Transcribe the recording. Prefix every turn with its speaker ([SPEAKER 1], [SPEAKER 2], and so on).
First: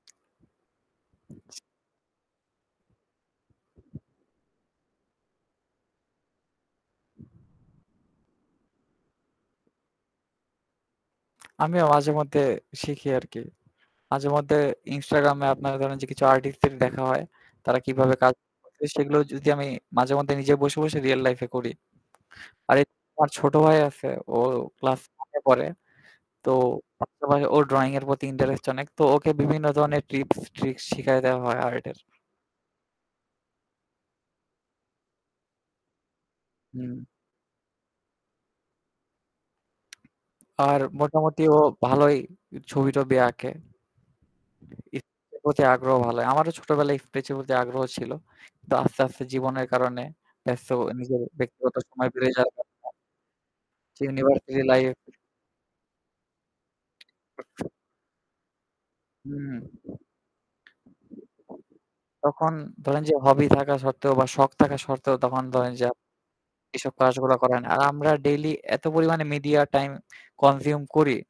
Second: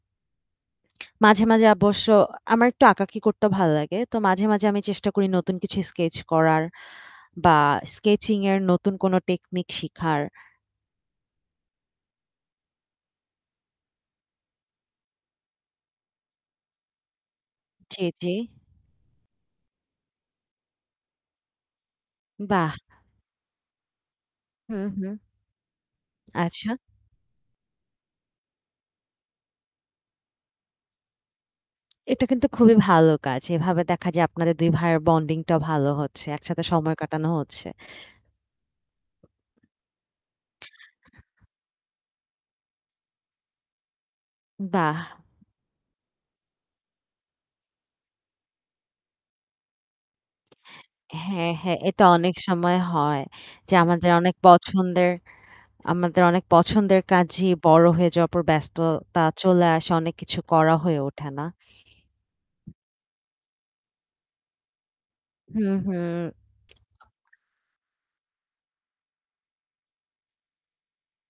[SPEAKER 1] মাঝে, মাঝে অবশ্য আমার একটু আঁকাআঁকি করতেও ভালো লাগে। তো মাঝে, মাঝে আমি চেষ্টা করি নতুন কিছু স্কেচ করার বা স্কেচিং এর নতুন কোন টেকনিক শিখার।
[SPEAKER 2] আমিও মাঝেমধ্যে শিখি আরকি। মাঝেমধ্যে ইনস্টাগ্রাম এ আপনার ধরেন যে কিছু আর্টিস্ট দের দেখা হয় তারা
[SPEAKER 1] জ্বি,
[SPEAKER 2] কিভাবে কাজ
[SPEAKER 1] জ্বি।
[SPEAKER 2] গুলো করে সেগুলো যদি আমি মাঝেমধ্যে নিজে বসে, বসে রিয়াল লাইফ এ করি।
[SPEAKER 1] বাহ!
[SPEAKER 2] আর [unintelligible] আমার ছোট ভাই আছে। ও
[SPEAKER 1] হু,
[SPEAKER 2] ক্লাস
[SPEAKER 1] হু।
[SPEAKER 2] 1 এ পড়ে। তো
[SPEAKER 1] আচ্ছা।
[SPEAKER 2] [unintelligible] ওর ড্রয়িং এর প্রতি ইন্টারেস্ট অনেক। তো ওকে বিভিন্ন ধরনের ট্রিপস, ট্রিকস শিখায় দেয়া হয় আর্ট এর।
[SPEAKER 1] এটা কিন্তু খুবই ভালো কাজ। এভাবে দেখা যায় আপনাদের 2 ভাইয়ের বন্ডিং টাও ভালো হচ্ছে। একসাথে সময়
[SPEAKER 2] হুম।
[SPEAKER 1] কাটানো হচ্ছে।
[SPEAKER 2] আর মোটামুটি ও ভালই ছবি-টবি আঁকে।
[SPEAKER 1] বাহ!
[SPEAKER 2] এরপ্রতি আগ্রহ ভাল হয়। আমারও ছোটবেলায় স্কেচ প্রতি আগ্রহ ছিল। কিন্তু আস্তে, আস্তে জীবনের কারণে ব্যস্ত নিজের
[SPEAKER 1] হ্যাঁ,
[SPEAKER 2] ব্যক্তিগত
[SPEAKER 1] হ্যাঁ এটা
[SPEAKER 2] সময় বেড়ে
[SPEAKER 1] অনেক
[SPEAKER 2] যাওয়ার
[SPEAKER 1] সময়
[SPEAKER 2] [unintelligible]
[SPEAKER 1] হয় যে আমাদের অনেক
[SPEAKER 2] ইউনিভার্সিটি লাইফ
[SPEAKER 1] পছন্দের আমাদের অনেক পছন্দের কাজেই বড় হয়ে যাওয়ার পর ব্যস্ততা
[SPEAKER 2] হুম।
[SPEAKER 1] চলে আসে অনেক কিছু করা হয়ে ওঠে না।
[SPEAKER 2] তখন ধরেন যে হবি থাকা সত্ত্বেও বা শখ থাকা শর্তেও তখন ধরেন
[SPEAKER 1] হুম,
[SPEAKER 2] যে আপ
[SPEAKER 1] হুম।
[SPEAKER 2] এসব কাজগুলা করে না। আর আমরা ডেইলি এত পরিমাণে মিডিয়া টাইম কনজিউম করি।